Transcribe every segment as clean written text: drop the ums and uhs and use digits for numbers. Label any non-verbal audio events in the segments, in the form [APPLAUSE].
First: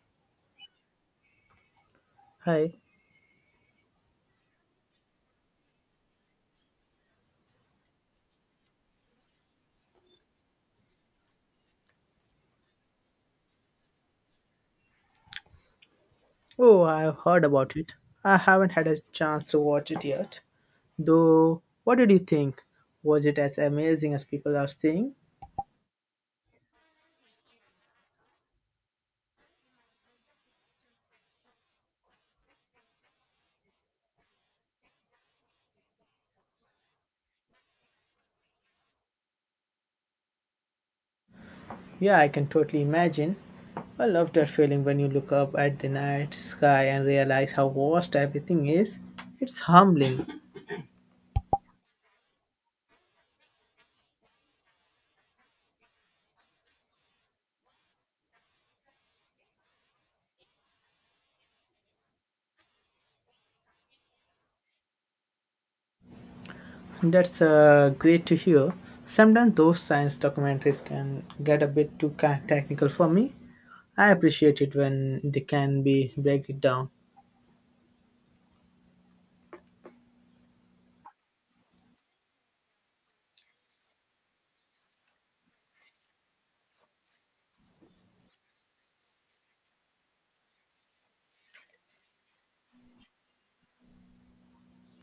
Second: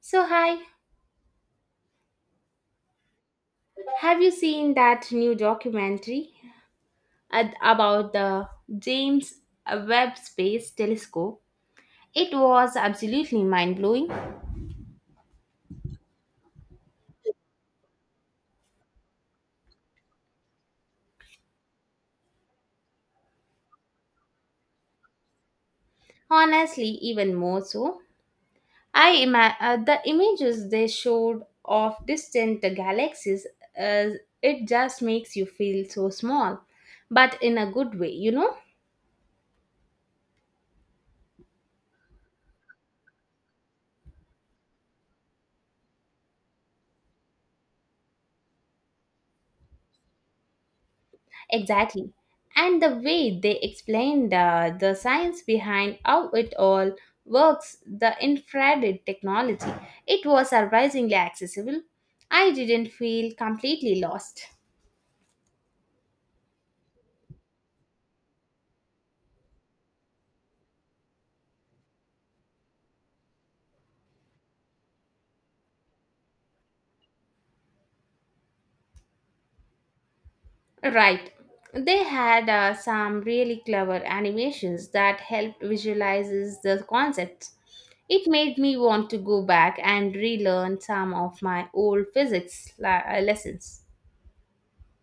So, hi, Hi. have you seen that new documentary about the James Webb Space Telescope? It was absolutely mind blowing. Oh, I've heard about it. I haven't had a chance to watch it yet. Though, what did you think? Was it as amazing as people are saying? Honestly, even more so. The images they showed of distant galaxies, uh, it just makes you feel so small, but in a good way, you know. Yeah, I can totally imagine. I love that feeling when you look up at the night sky and realize how vast everything is. It's humbling. Exactly. And the way they explained the science behind how it all works, the infrared technology, it was surprisingly accessible. I didn't feel completely lost. [LAUGHS] That's great to hear. Sometimes those science documentaries can get a bit too technical for me. I appreciate it when they can be break it down. Right. They had some really clever animations that helped visualizes the concepts. It made me want to go back and relearn some of my old physics lessons.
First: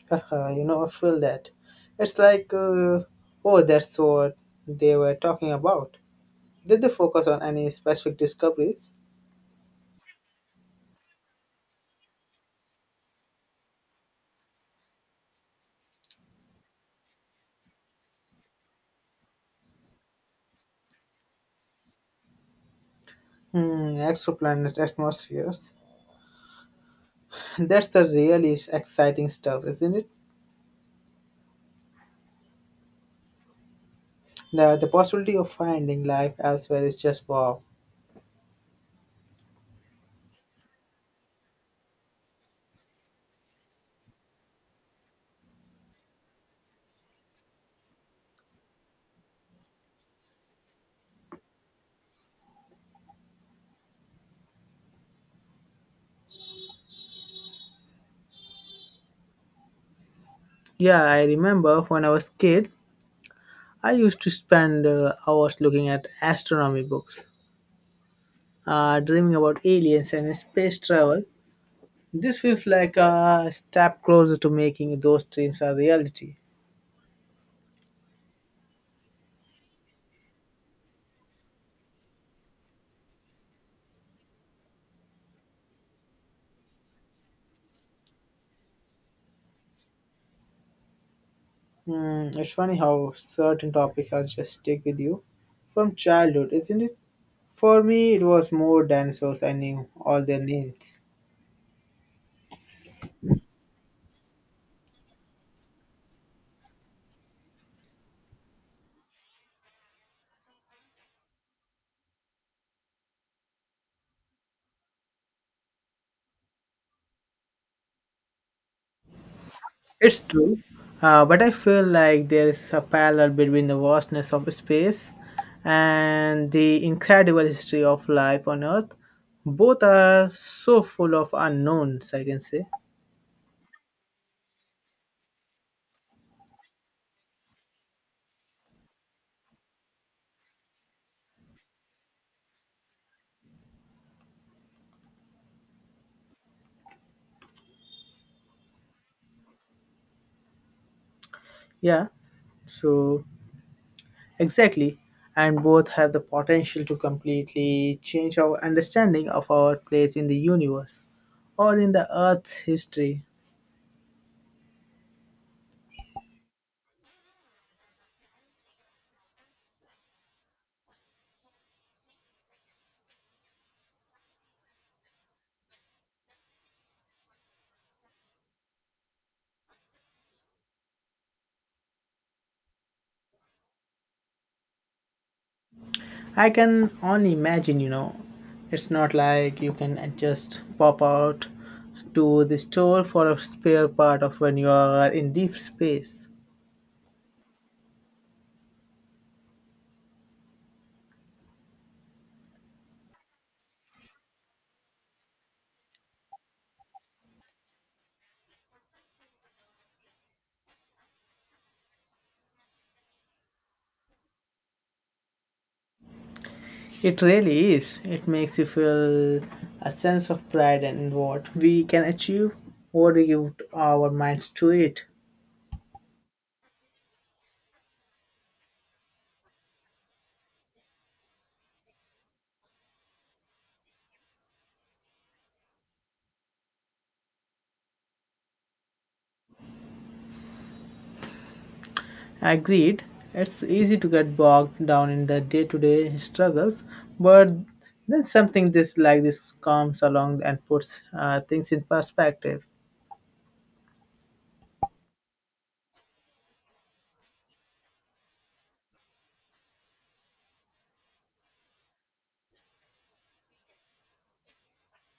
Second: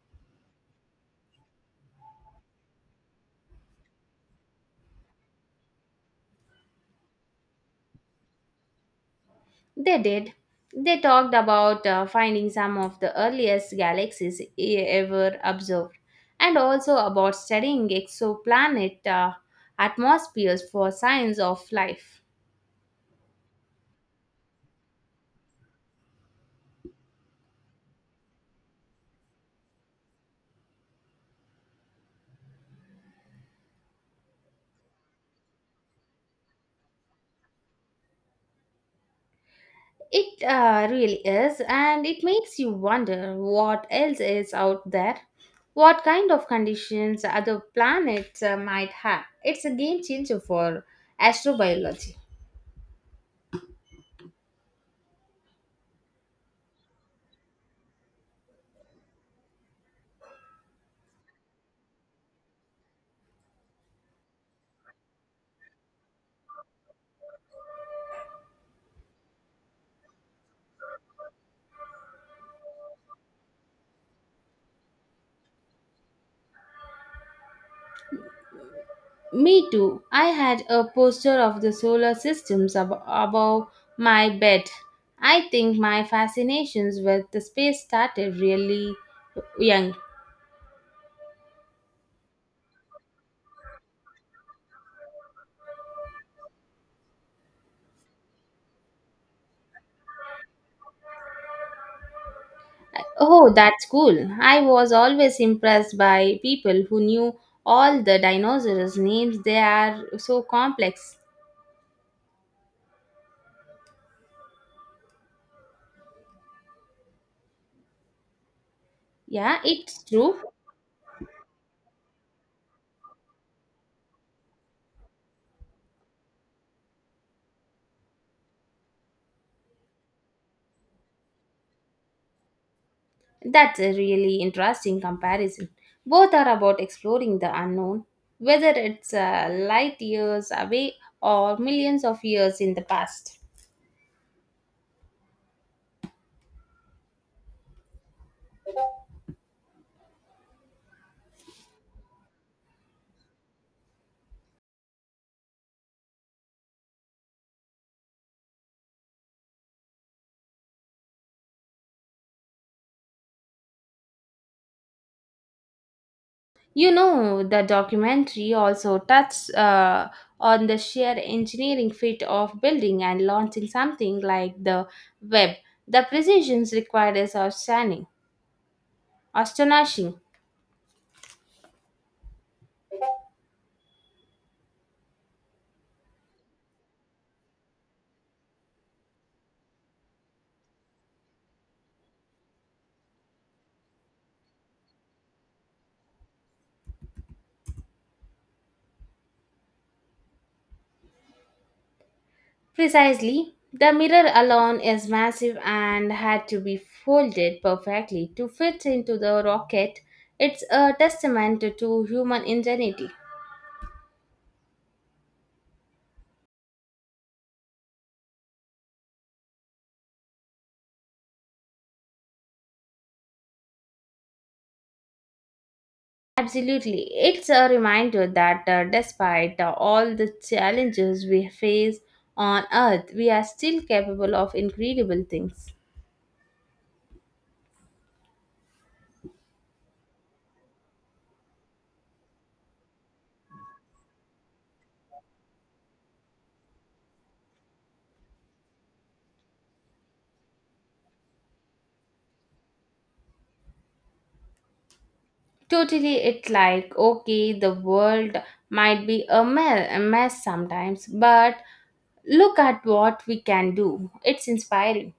Haha, you know, I feel that. It's like, oh, that's what they were talking about. Did they focus on any specific discoveries? They did. They talked about finding some of the earliest galaxies ever observed, and also about studying exoplanet atmospheres for signs of life. Hmm, exoplanet atmospheres. [LAUGHS] That's the really exciting stuff, isn't it? The possibility of finding life elsewhere is just wow. It really is, and it makes you wonder what else is out there, what kind of conditions other planets might have. It's a game changer for astrobiology. Yeah, I remember when I was kid, I used to spend hours looking at astronomy books, dreaming about aliens and space travel. This feels like a step closer to making those dreams a reality. Me too. I had a poster of the solar systems above my bed. I think my fascinations with the space started really young. Hmm, it's funny how certain topics are just stick with you from childhood, isn't it? For me, it was more dinosaurs. I knew all their names. Oh, that's cool. I was always impressed by people who knew all the dinosaurs' names. They are so complex. Yeah, it's It's true. true, but I feel like there is a parallel between the vastness of space and the incredible history of life on Earth. Both are so full of unknowns, I can say. That's a really interesting comparison. Both are about exploring the unknown, whether it's light years away or millions of years in the past. Yeah, so exactly, and both have the potential to completely change our understanding of our place in the universe or in the earth's history. You know, the documentary also touched on the sheer engineering feat of building and launching something like the web. The precisions required is outstanding, astonishing. I can only imagine, you know, it's not like you can just pop out to the store for a spare part of when you are in deep space. Precisely. The mirror alone is massive and had to be folded perfectly to fit into the rocket. It's a testament to human ingenuity. It really is. It makes you feel a sense of pride in what we can achieve, what we give our minds to it. Absolutely. It's a reminder that despite all the challenges we face on Earth, we are still capable of incredible things. Agreed, it's easy to get bogged down in the day to day struggles, but then something this like this comes along and puts things in perspective. Totally, it's like, okay, the world might be a mess sometimes, but look at what we can do. It's inspiring.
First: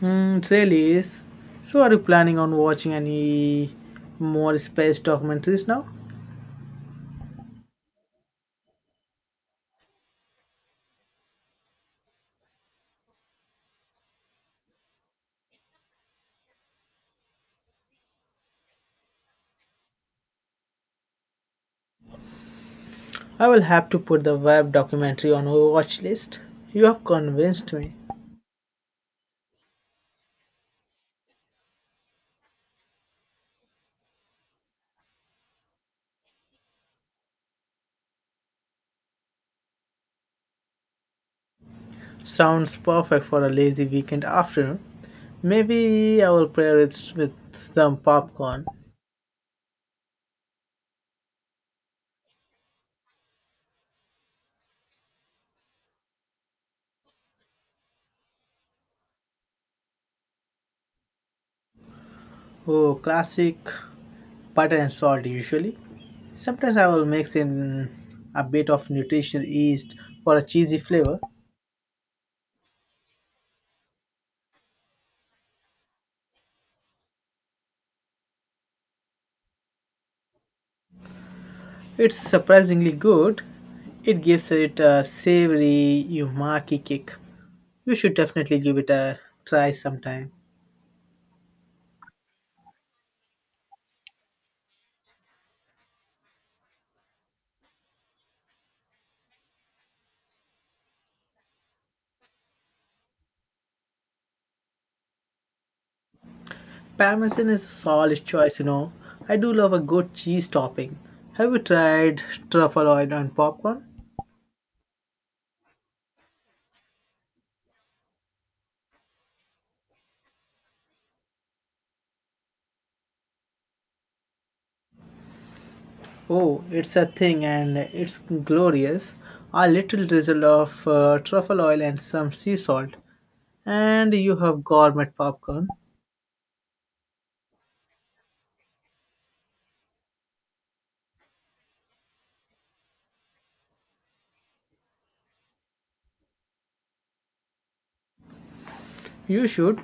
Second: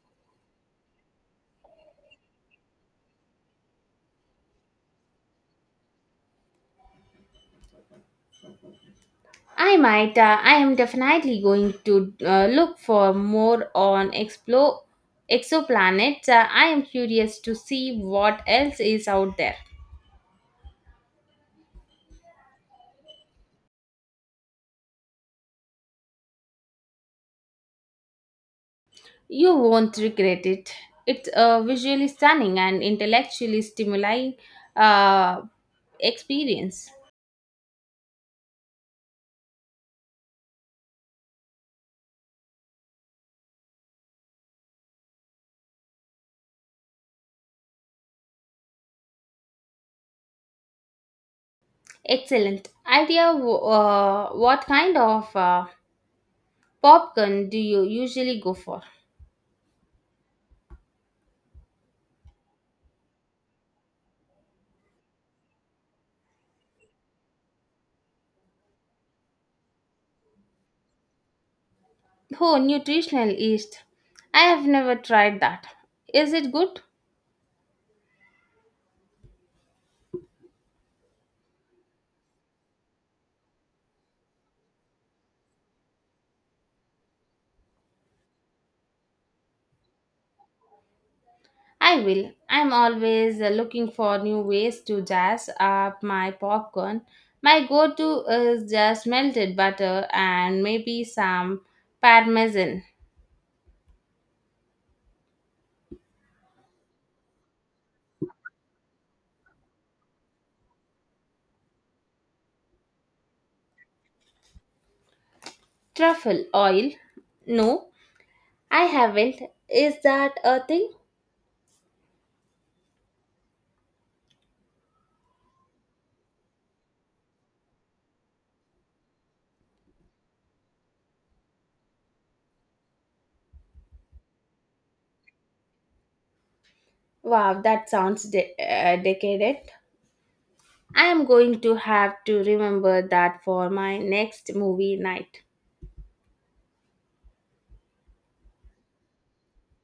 Hmm, it really is. So, are you planning on watching any more space documentaries now? I might. I am definitely going to look for more on explore exoplanets. I am curious to see what else is out there. I will have to put the web documentary on our watch list. You have convinced me. You won't regret it. It's a visually stunning and intellectually stimulating uh, experience. Sounds perfect for a lazy weekend afternoon. Maybe I will pair it with some popcorn. Excellent idea. What kind of popcorn do you usually go for? Oh, classic butter and salt usually. Sometimes I will mix in a bit of nutritional yeast for a cheesy flavor. Oh, nutritional yeast. I have never tried that. Is it good? It's surprisingly good. It gives it a savory umaki kick. You should definitely give it a try sometime. I will. I'm always looking for new ways to jazz up my popcorn. My go to is just melted butter and maybe some parmesan. Parmesan is a solid choice, you know. I do love a good cheese topping. Have you tried truffle oil on popcorn? Truffle oil? No, I haven't. Is that a thing? Oh, it's a thing and it's glorious. A little drizzle of truffle oil and some sea salt, and you have gourmet popcorn. Wow, that sounds decadent. I am going to have to remember that for my next movie night. You should.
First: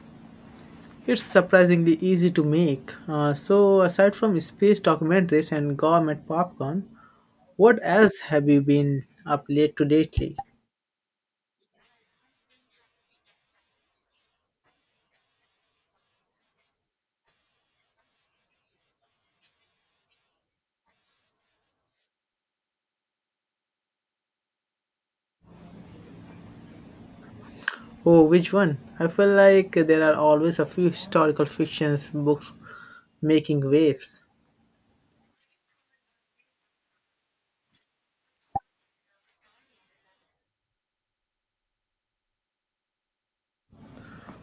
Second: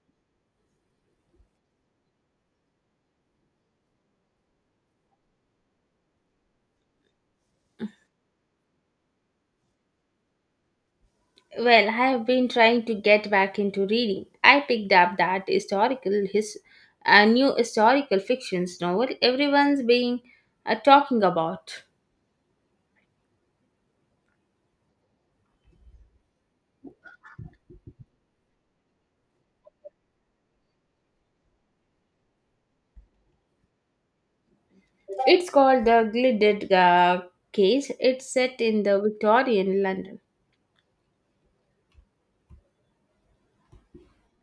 It's surprisingly easy to make. So, aside from space documentaries and gourmet popcorn, what else have you been up late to lately? Well, I have been trying to get back into reading. I picked up that historical his new historical fictions novel everyone's been talking about. Oh, which one? I feel like there are always a few historical fictions books making waves. It's called The Gilded Case. It's set in the Victorian London.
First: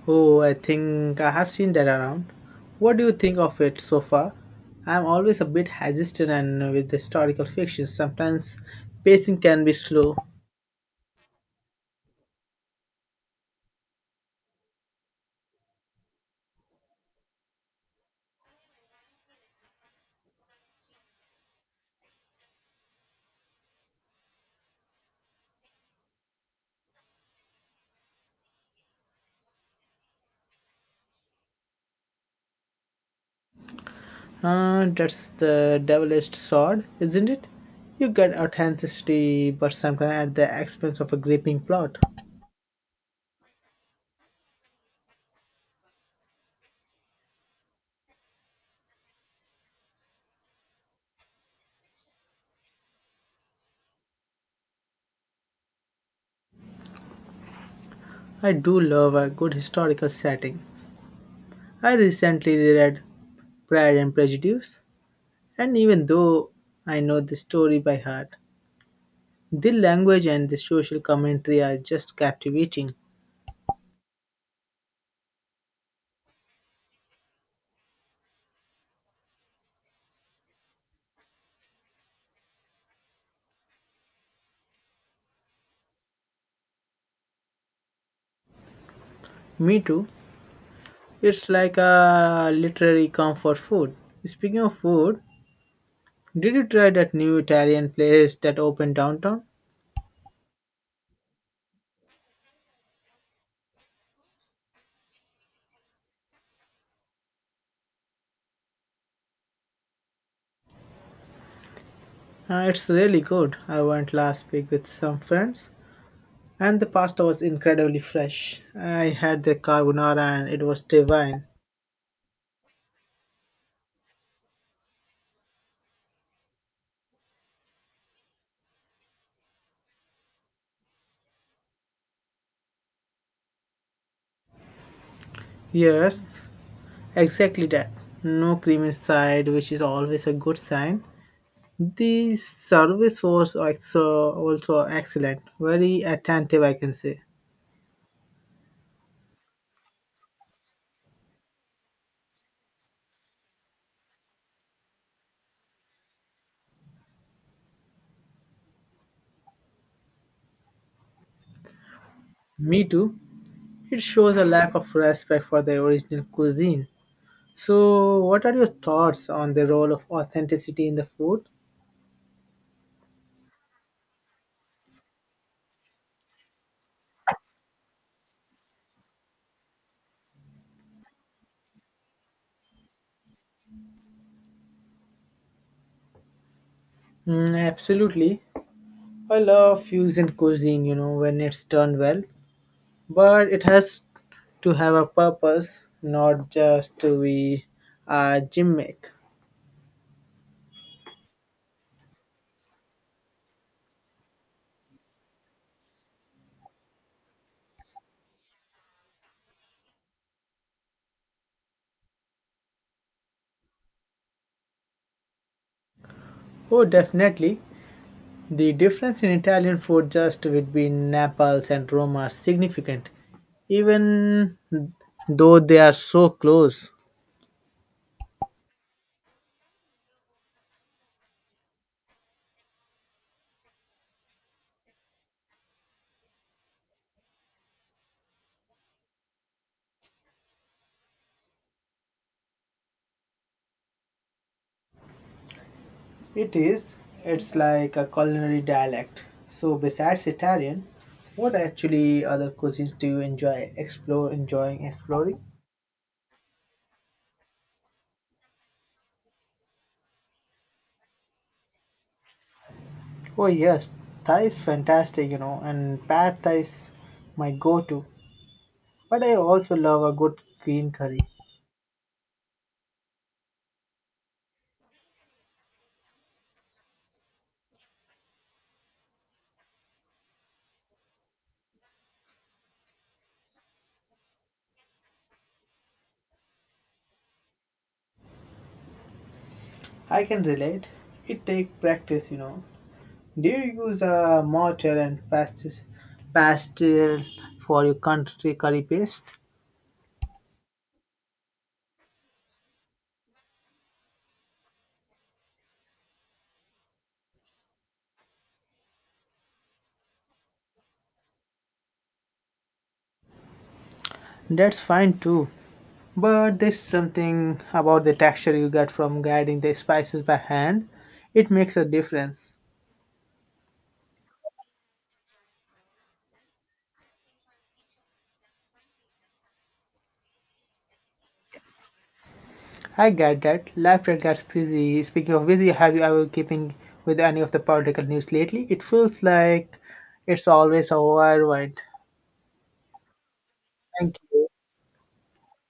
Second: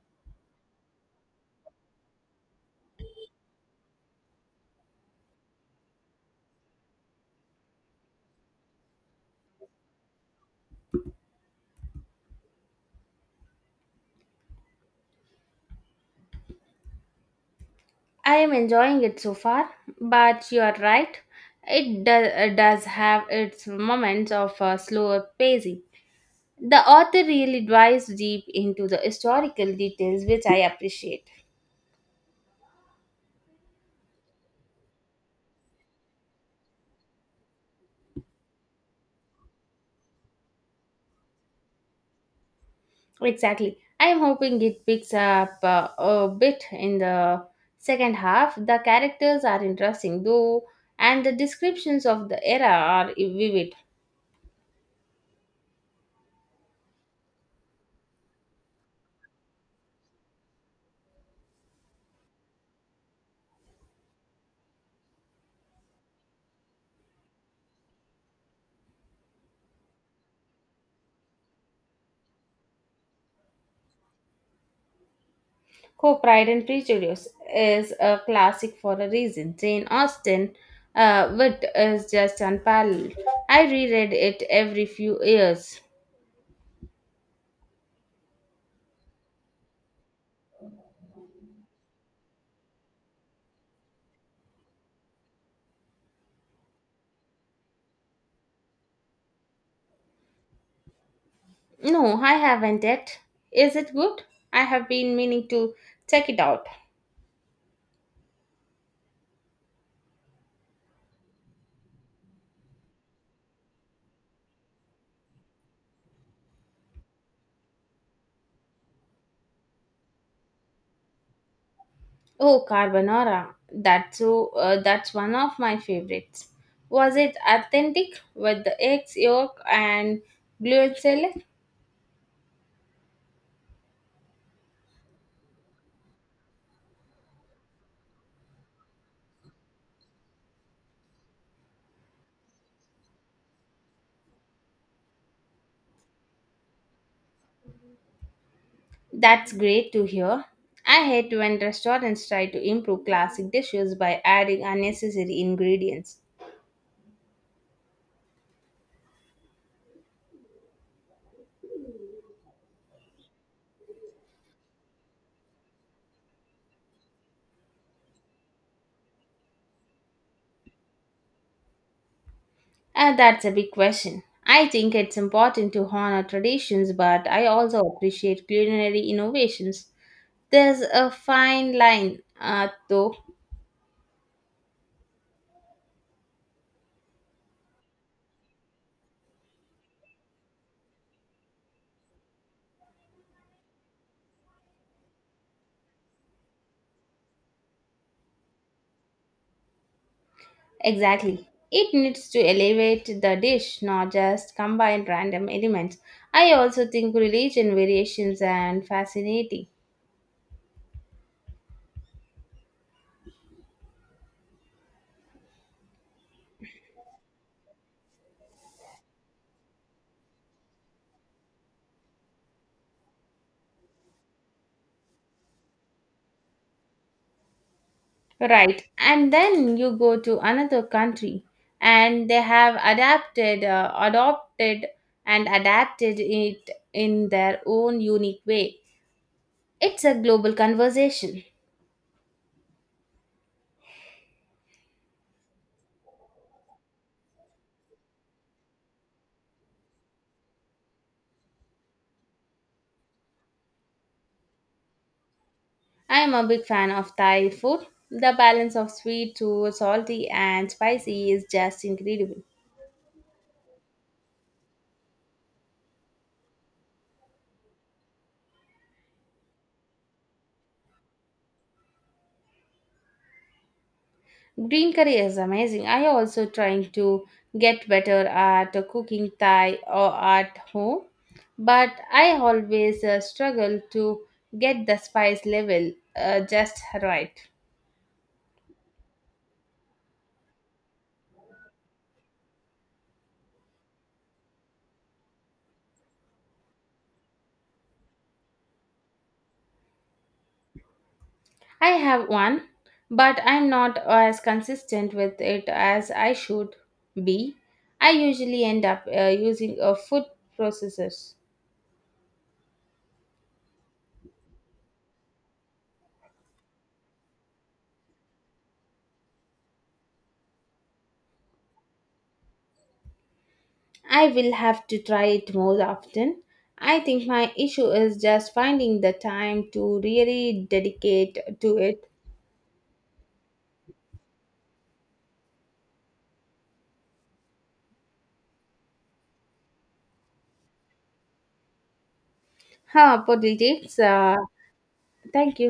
Oh, I think I have seen that around. What do you think of it so far? I'm always a bit hesitant and with historical fiction. Sometimes pacing can be slow. I am enjoying it so far, but you are right. It does have its moments of slower pacing. The author really dives deep into the historical details, which I appreciate. That's the devilist sword, isn't it? You get authenticity, but sometimes at the expense of a gripping plot. Exactly. I'm hoping it picks up a bit in the second half. The characters are interesting, though, and the descriptions of the era are vivid. I do love a good historical setting. I recently reread Pride and Prejudice, and even though I know the story by heart, the language and the social commentary are just captivating. Co Pride and Prejudice is a classic for a reason. Jane Austen, wit is just unparalleled. I reread it every few years. Me too. It's like a literary comfort food. Speaking of food, did you try that new Italian place that opened downtown? No, I haven't yet. Is it good? I have been meaning to check it out. It's really good. I went last week with some friends, and the pasta was incredibly fresh. I had the carbonara and it was divine. Oh, carbonara. That's so. That's one of my favorites. Was it authentic with the eggs, yolk, and gluteneless? Yes, exactly that. No cream inside, which is always a good sign. The service was also excellent, very attentive, I can say. That's great to hear. I hate when restaurants try to improve classic dishes by adding unnecessary ingredients. Me too. It shows a lack of respect for the original cuisine. So, what are your thoughts on the role of authenticity in the food? That's a big question. I think it's important to honor traditions, but I also appreciate culinary innovations. There's a fine line, though. Mm, absolutely. I love fusion cuisine, you know, when it's done well, but it has to have a purpose, not just to be a gimmick. Exactly. It needs to elevate the dish, not just combine random elements. I also think religion variations and fascinating. Oh, definitely. The difference in Italian food just between Naples and Rome are significant, even though they are so close. Right. And then you go to another country and they have adopted, and adapted it in their own unique way. It's a global conversation. It is. It's like a culinary dialect. So besides Italian, what actually other cuisines do you enjoying exploring? I am a big fan of Thai food. The balance of sweet to salty and spicy is just incredible. Oh yes, Thai is fantastic, you know, and pad Thai is my go-to. But I also love a good green curry. Green curry is amazing. I also trying to get better at cooking Thai or at home, but I always struggle to get the spice level just right. I can relate. It takes practice, you know. Do you use a pastel for your country curry paste? I have one, but I'm not as consistent with it as I should be. I usually end up using a food processor. That's fine too, but there's something about the texture you get from guiding the spices by hand. It makes a difference. I will have to try it more often. I think my issue is just finding the time to really dedicate to it. I get that. Life that gets busy. Speaking of busy, have you ever keeping with any of the political news lately? It feels like it's always a worldwide. Ha, politics. Thank you. Thank you.